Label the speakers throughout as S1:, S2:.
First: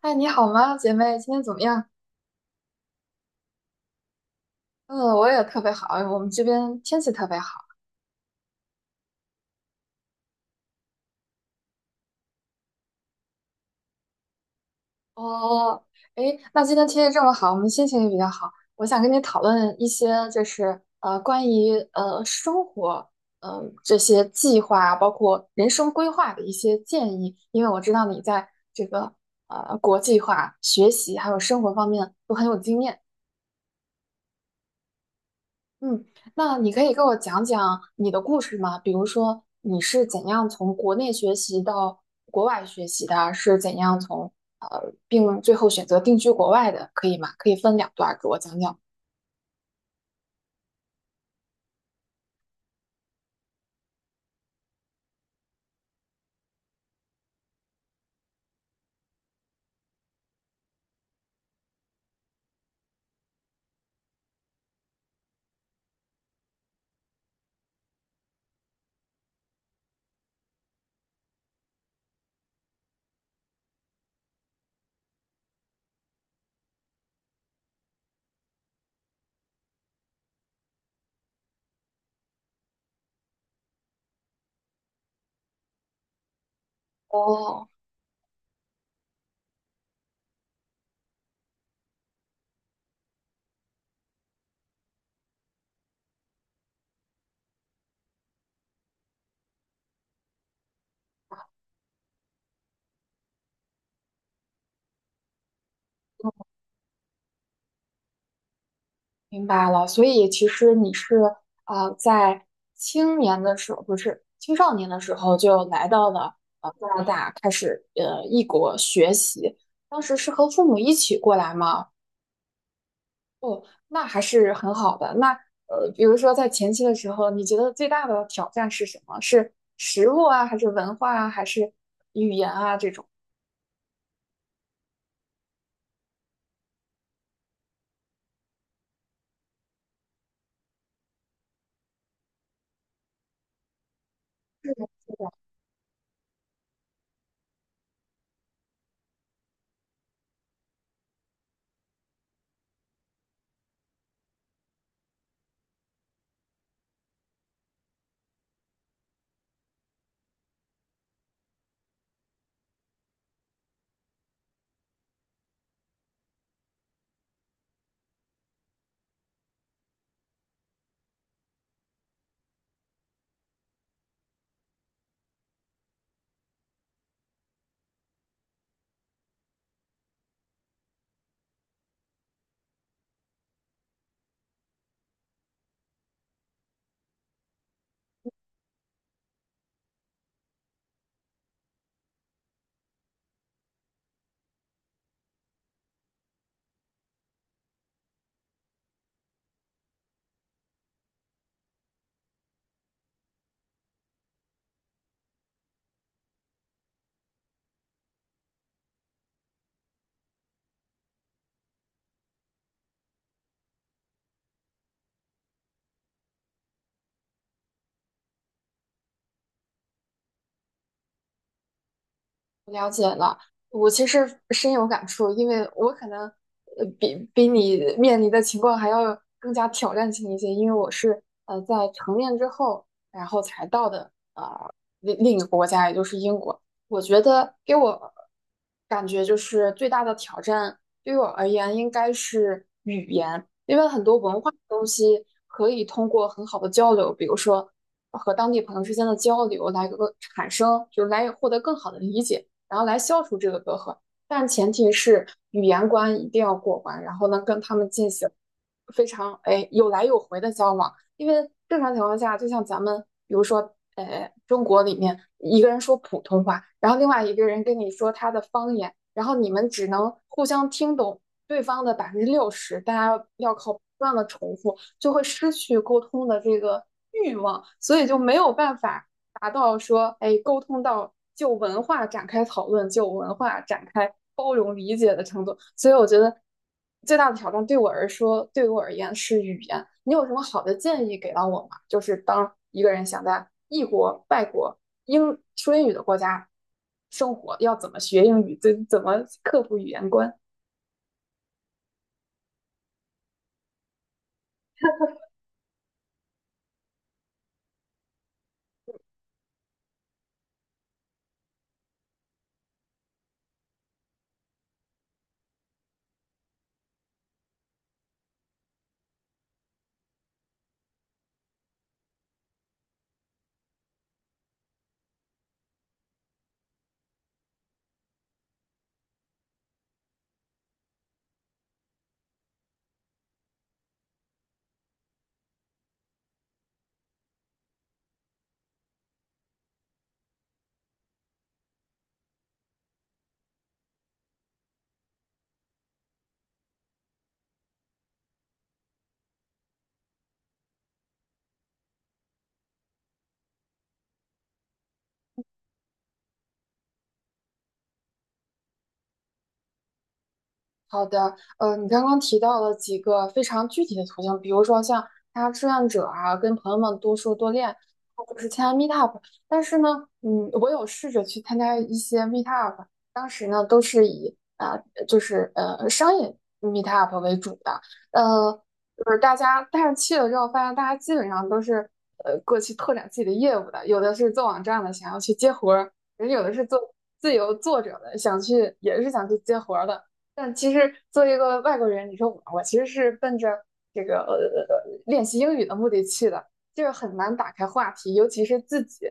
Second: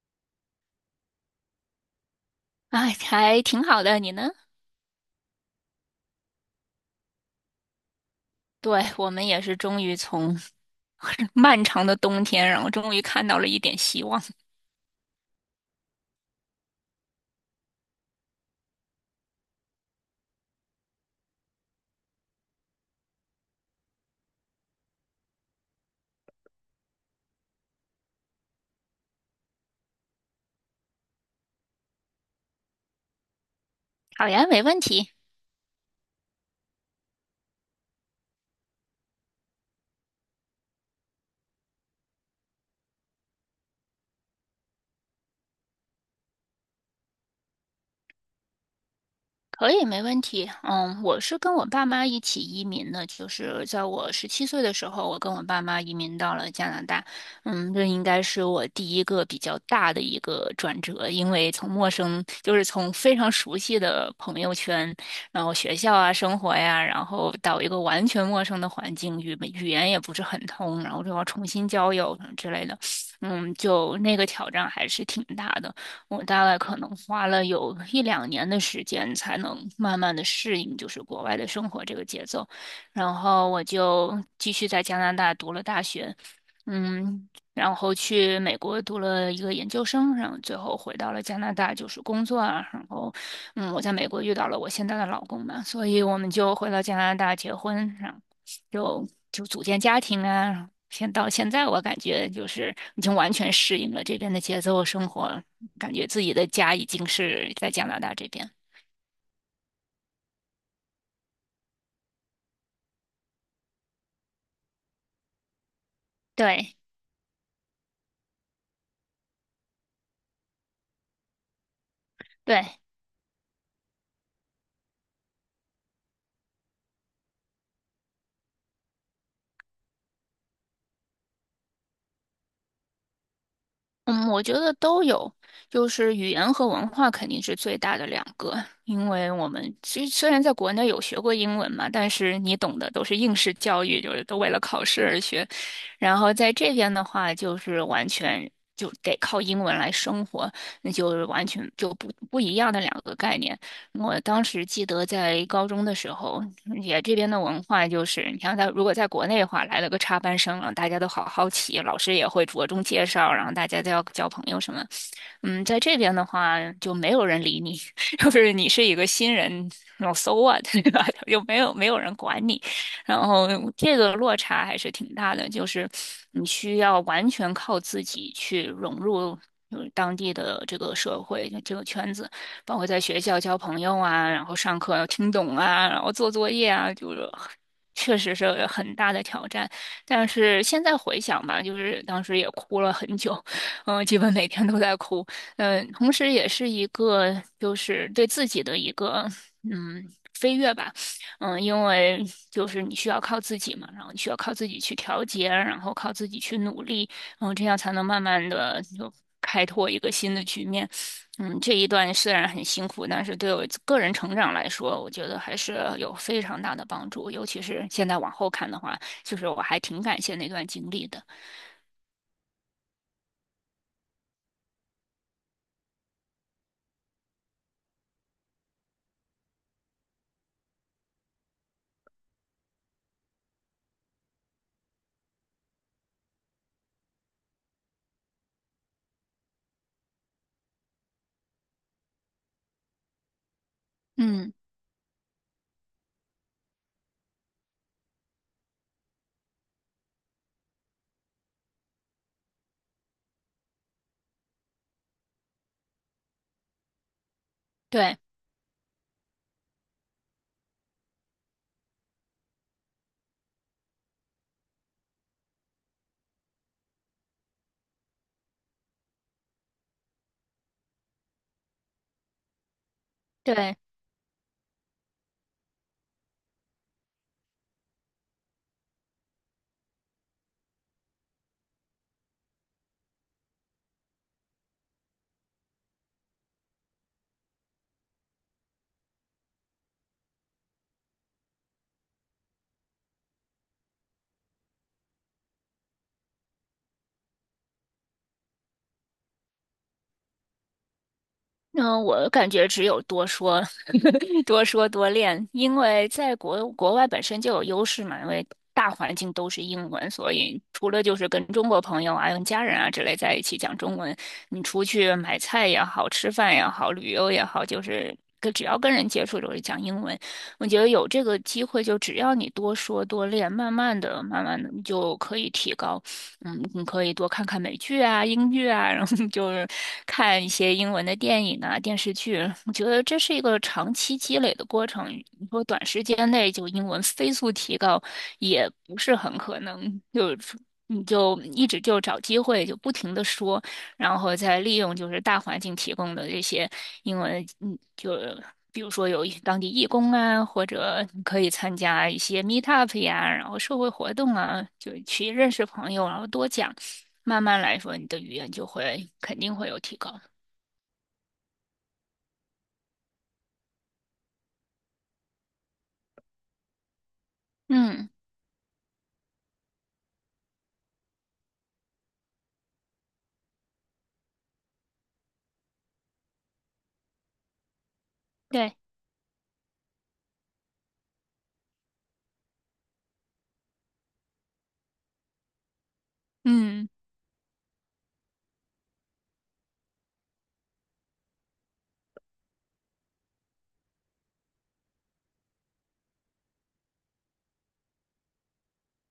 S1: 嗨，你好吗，姐妹？今天怎么样？
S2: 哎，还挺好的，你呢？
S1: 嗯，我也特别好。我们这边天气特别好。
S2: 对，我们也是终于从 漫长的冬天，然后终于看到了一点希望。
S1: 哦，诶，那今天天气这么好，我们心情也比较好。我想跟你讨论一些，就是关于生活，嗯、这些计划啊，包括人生规划的一些建议。因为我知道你在这个国际化、学习还有生活方面都很有经验。
S2: 好呀，没问题。
S1: 嗯，那你可以给我讲讲你的故事吗？比如说你是怎样从国内学习到国外学习的，是怎样从并最后选择定居国外的，可以吗？可以分两段儿给我讲讲。
S2: 可以，没问题。嗯，我是跟我爸妈一起移民的，就是在我十七岁的时候，我跟我爸妈移民到了加拿大。这应该是我第一个比较大的一个转折，因为从陌生，就是从非常熟悉的朋友圈，然后学校啊、生活呀，然后到一个完全陌生的环境，语言也不是很通，然后就要重新交友什么之类的。就那个挑战还是挺大的。我大概可能花了有一两年的时间，才能慢慢的适应就是国外的生活这个节奏。然后我就继续在加拿大读了大学，嗯，
S1: 哦，
S2: 然后去美国读了一个研究生，然后最后回到了加拿大就是工作啊。然后，嗯，我在美国遇到了我现在的老公嘛，所以我们就回到加拿大结婚，然后就组建家庭啊，到现在，我感觉就是已经完全适应了这边的节奏生活，感觉自己的家已经是在加拿大这边。
S1: 明白了。所以其实你是在青年的时候，不是青少年的时候就来到了
S2: 对
S1: 异国学习，当时是和父母一起过来吗？
S2: 对，
S1: 哦，那还是很好的。那比如说在前期的时候，你觉得最大的挑战是什么？是食物啊，还是文化啊，还是
S2: 嗯，我觉得都有，就是语言和文化肯定是最大的两个，因为我们其实虽然在国内有学过英文嘛，但是你懂的都是应试教育，就是都为了考试而学，然后在这边的话，就是完全就得靠英文来生活，那就是完全就不一样的两个概念。我当时记得在高中的时候，这边的文化就是，你像在如果在国内的话，来了个插班生啊，大家都好好奇，老师也会着重介绍，然后大家都要交朋友什么。嗯，在这边的话就没有人理你，就是你是一个新人，老 so what，对吧？就没有人管你，然后这个落差还是挺大的，就是你需要完全靠自己去融入。就是当地的这个社会，这个圈子，包括在学校交朋友啊，然后上课要听懂啊，然后做作业啊，就是确实是很大的挑战。但是现在回想吧，就是当时也哭了很久，嗯，基本每天都在哭，嗯，同时也是一个就是对自己的一个嗯飞跃吧，嗯，因为就是你需要靠自己嘛，然后你需要靠自己去调节，然后靠自己去努力，然后这样才能慢慢的就开拓一个新的局面。嗯，这一段虽然很辛苦，但是对我个人成长来说，我觉得还是有非常大的帮助。尤其是现在往后看的话，就是我还挺感谢那段经历的。
S1: 了解了，我其实深有感触，因为我可能比你面临的情况还要更加挑战性一些，因为我是在成年之后，然后才到的另一个国家，也就是英国。我觉得给我感觉就是最大的挑战，对于我而言应该是语言，因为很多文化
S2: 嗯，
S1: 的东西可以通过很好的交流，比如说和当地朋友之间的交流来个产生，就是来获得更好的理解。然后来消除这个隔阂。但前提是语言关一定要过关，然后呢跟他们进
S2: 对
S1: 行非常有来有回的交往，因为正常情况下，就像咱们比如说中国里面一个人说普通话，然后另外一个人跟你说他的方言，然后你们只能互相听懂对方的60%，大家要靠
S2: 对。
S1: 不断的重复，就会失去沟通的这个欲望，所以就没有办法达到说，哎，沟通到就文化展开讨论，就文化展开包容理解的程度。所以我觉得最大的挑战对我而说，对我而言是语言。你有什么好的建议给到我吗？就是当一个人想在异国、外国、英说英语的国家生活，要怎么学英语，怎么克服语言关？
S2: 嗯，我感觉只有多说，多说多练，因为在国外本身就有优势嘛，因为大环境都是英文，所以除了就是跟中国朋友啊、跟家人啊之类在一起讲中文，你出去买菜也好、吃饭也好、旅游也好，就是跟只要跟人接触都是讲英文。我觉得有这个机会，就只要你多说多练，慢慢的，你就可以提高。嗯，你可以多看看美剧啊、英剧啊，然后就是看一些英文的电影啊、电视剧。我觉得这是一个长期积累的过程。你说短时间内就英文飞速提高，也不是很可能。就是你就一直就找机会，就不停的说，然后再利用就是大环境提供的这些因为就比如说有一当地义工啊，或者你可以参加一些 meet up 呀，然后社会活动啊，就去认识朋友，然后多讲，慢慢来说，你的语言就会肯定会有提高。
S1: 好的，你刚刚提到了几个非常具体的途径，比如说像参加志愿者啊，跟朋友们多说多练，
S2: 嗯，
S1: 或者是参加 meetup。但是呢，嗯，我有试着去参加一些 meetup，当时呢都是以就是商业 meetup 为主的，呃，
S2: 对，
S1: 就是大家，但是去了之后发现大家基本上都是过去拓展自己的业务的，有的是做网站的，想要去接活儿，人有的是做
S2: 嗯，
S1: 自由作者的，想去也是想去接活儿的。但其实作为一个外国人，你说我，我其实是奔着这个练习英语的目的去的，就是很难打开话题，尤其是自己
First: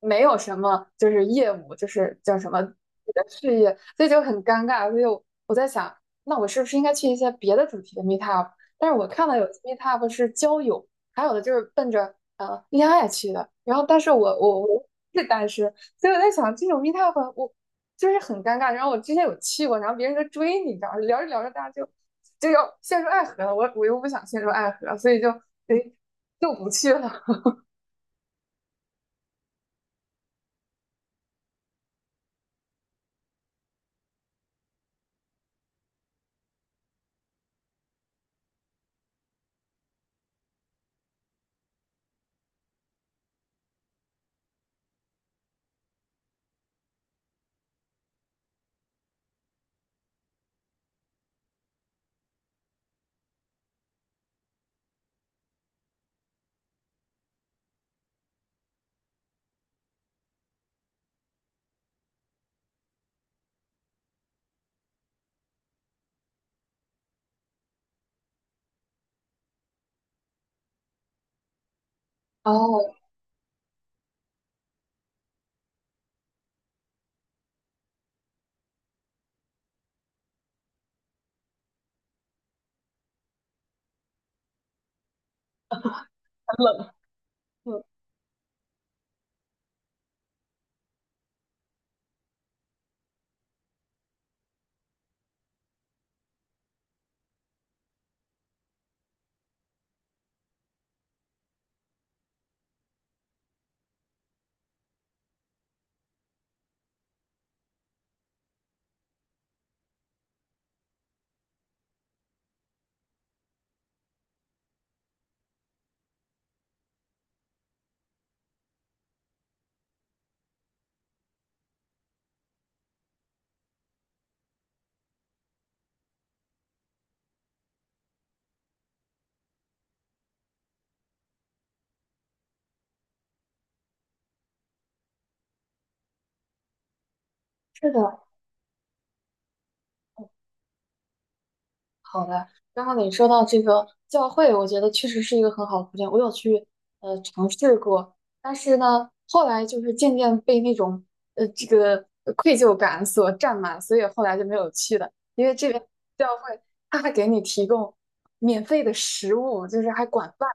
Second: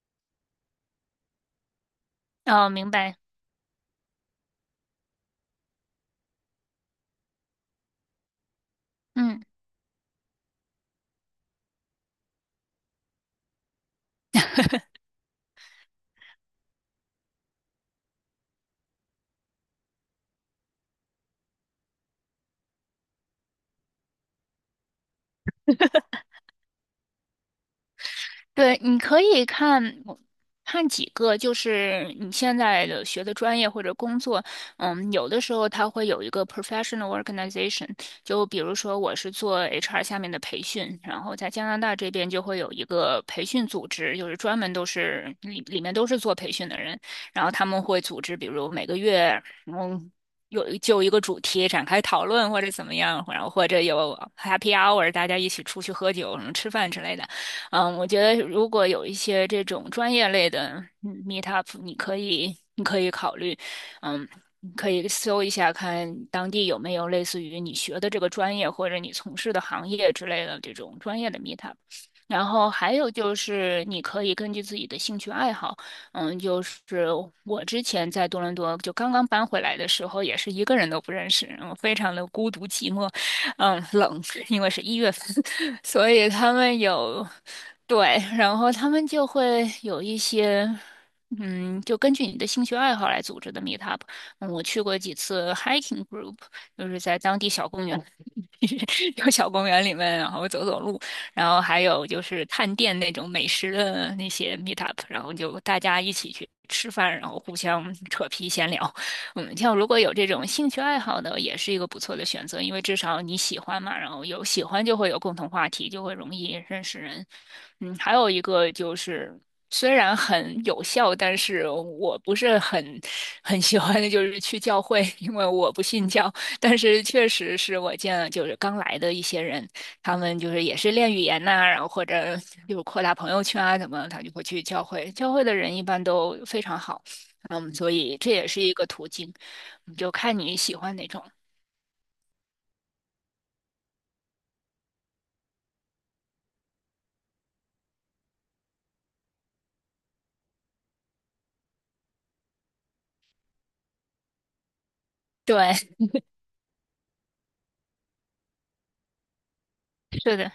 S1: 没有什么就是业务，就是叫什
S2: 哦，
S1: 么
S2: 明白，
S1: 事业，所以就很尴尬。所以我在想，那我是不是应该去一些别的主题的 meetup？但是我看到
S2: 嗯。
S1: 有 meetup 是交友，还有的就是奔着恋爱去的。然后，但是我是单身，所以我在想，这种 meetup 我就是很尴尬。然后我之前有去过，然后别人就追你，你知道吗，聊着聊着大家就就要陷入爱河了。我又不想陷入爱河，所以就哎就不去了。
S2: 对，你可以看看几个，就是你现在的学的专业或者工作，嗯，有的时候它会有一个 professional organization，就比如说我是做 HR 下面的培训，然后在加拿大这边就会有一个培训组织，就是专门都是里面都是做培训的人，然后他们会组织，比如每个月，嗯。有就一个主题展开讨论，或者怎么样，然后或者有 happy hour，大家一起出去喝酒、什么吃饭之类的。嗯，我觉得如果有一些这种专业类的嗯 meetup，你可以考虑，嗯，你可以搜一下看当地有没有类似于你学的这个专业或者你从事的行业之类的这种专业的 meetup。然后
S1: 哦，
S2: 还有就是，你可以根据自己的兴趣爱好，就是我之前在多伦多就刚刚搬回来的时候，也是一个人都不认识，嗯，非常的孤独寂寞。嗯，冷，因为是一月份，所以他
S1: 很
S2: 们
S1: 冷。
S2: 有，
S1: 嗯，
S2: 对，然后他们就会有一些，嗯，就根据你的兴趣爱好来组织的 meetup。嗯，我去过几次 hiking group，就是在当地小公园，有小公园里面，然后走走路，然后还有就是探店那种美食的那些 meetup，然后就大家一起去吃饭，然后互相扯皮闲聊。嗯，像如果有这种兴趣爱好的，也是一个不错的选择，因为至少你喜欢嘛，然后有喜欢就会有共同话题，就会容易认识人。嗯，还有一个就是，虽然很有效，但是我不是很喜欢的就是去教会，因为我不信教。但是确实是我见了就是刚来的一些人，他们就是也是练语言呐、然后或者就是扩大朋友圈啊，怎么，他就会去教会。教会的人一般都非常好。嗯，
S1: 是
S2: 所以
S1: 的，
S2: 这也是一个途径，你就看你喜欢哪种。
S1: 好的，刚刚你说到这个教会，我觉得确实是一个很好的途径。我有去尝试过，但是呢，后来就是渐渐被那种呃这个愧疚感所占满，所以后来就没有去了。因为这
S2: 对，
S1: 边教会他还给你提供免费的食物，就是还 管
S2: 是
S1: 饭，
S2: 的，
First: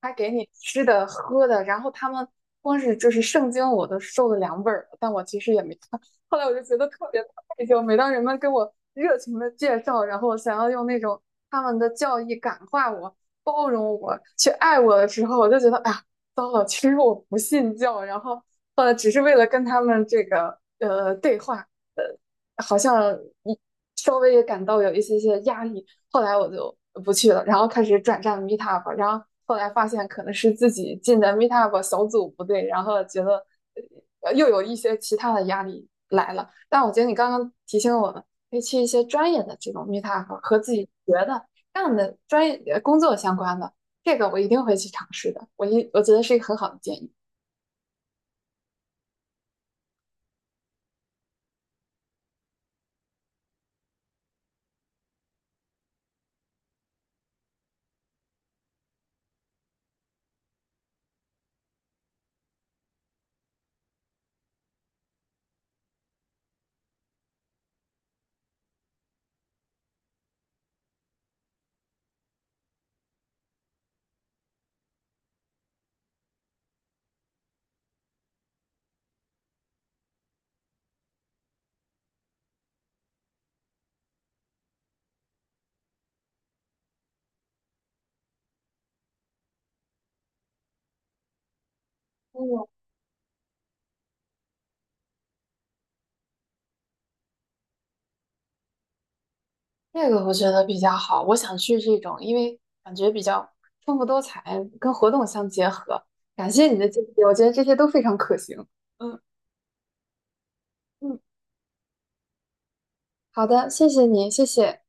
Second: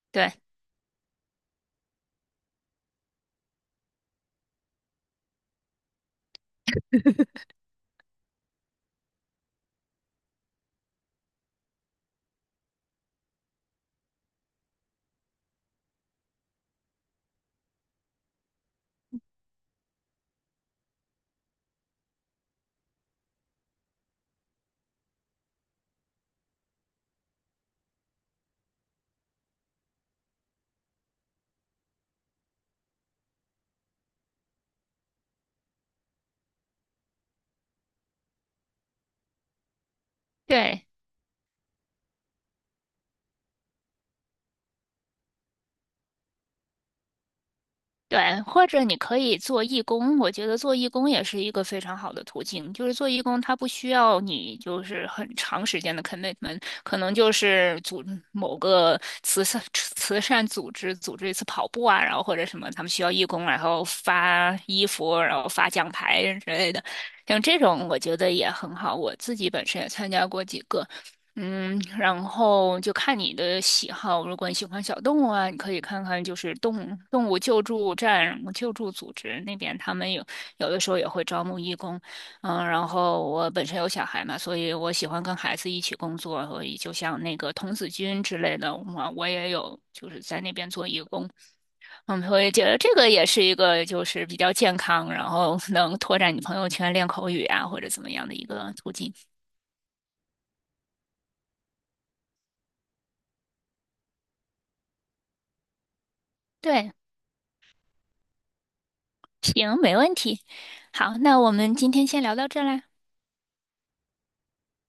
S1: 还给
S2: 对
S1: 你吃的喝的。然后他们光是就是圣经我都受了两本儿了但我其实也没看。后来我就觉得特别。退休，每当人们跟我热情的介绍，然后想要用那种他们的教义感化我、包容我、去爱我的时候，我就觉得，哎呀，糟了，其实我不信教，然后只是为了跟他们这个对话，好像一稍微也感到有一些些压力，后来我就不去了，然后开始转战 Meetup，然后后来发现可能是自己进的 Meetup 小组不对，然后觉得又有一些其他的压力来了。但我觉得你刚刚提醒我们，可以去一些专业的这种 Meetup 和自
S2: 对
S1: 己学的干的专业工作相关的，这个我一定会去尝试的。我觉得是一个很好的建议。
S2: 对，或者你可以做义工，我觉得做义工也是一个非常好的途径。就是做义工，它不需要你就是很长时间的 commitment，可能就是组某个慈善组织组织一次跑步啊，然后或者什么，他们需要义工，然后发衣服，然后发奖牌之类的。像这种，我觉得也很好。我自己本身也参加过几个。嗯，然后就看你的喜好。如果你喜欢小动物啊，你可以看看就是动物救助站、救助组织那边，他们有有的时候也会招募义工。嗯，然后我本身有小孩嘛，所以我喜欢跟孩子一起工作，所以就像那个童子军之类的，我也有就是在那边做义工。嗯，我也觉
S1: 嗯，
S2: 得这个也是一个就是比较健康，然后能拓展你朋友圈、练口语啊或者怎么样的一个途径。
S1: 这个我觉得比较好，我想去这种，因为感觉比较丰富多彩，跟活动相结合。感谢你的
S2: 对，
S1: 建议，我觉得这些都非常可行。嗯
S2: 行，没问题。好，
S1: 嗯，
S2: 那我们今天先聊到这儿啦，
S1: 好的，谢谢你，谢谢，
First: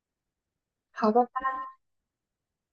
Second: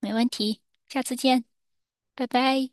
S2: 没问题，下
S1: 好
S2: 次
S1: 的。
S2: 见，拜拜。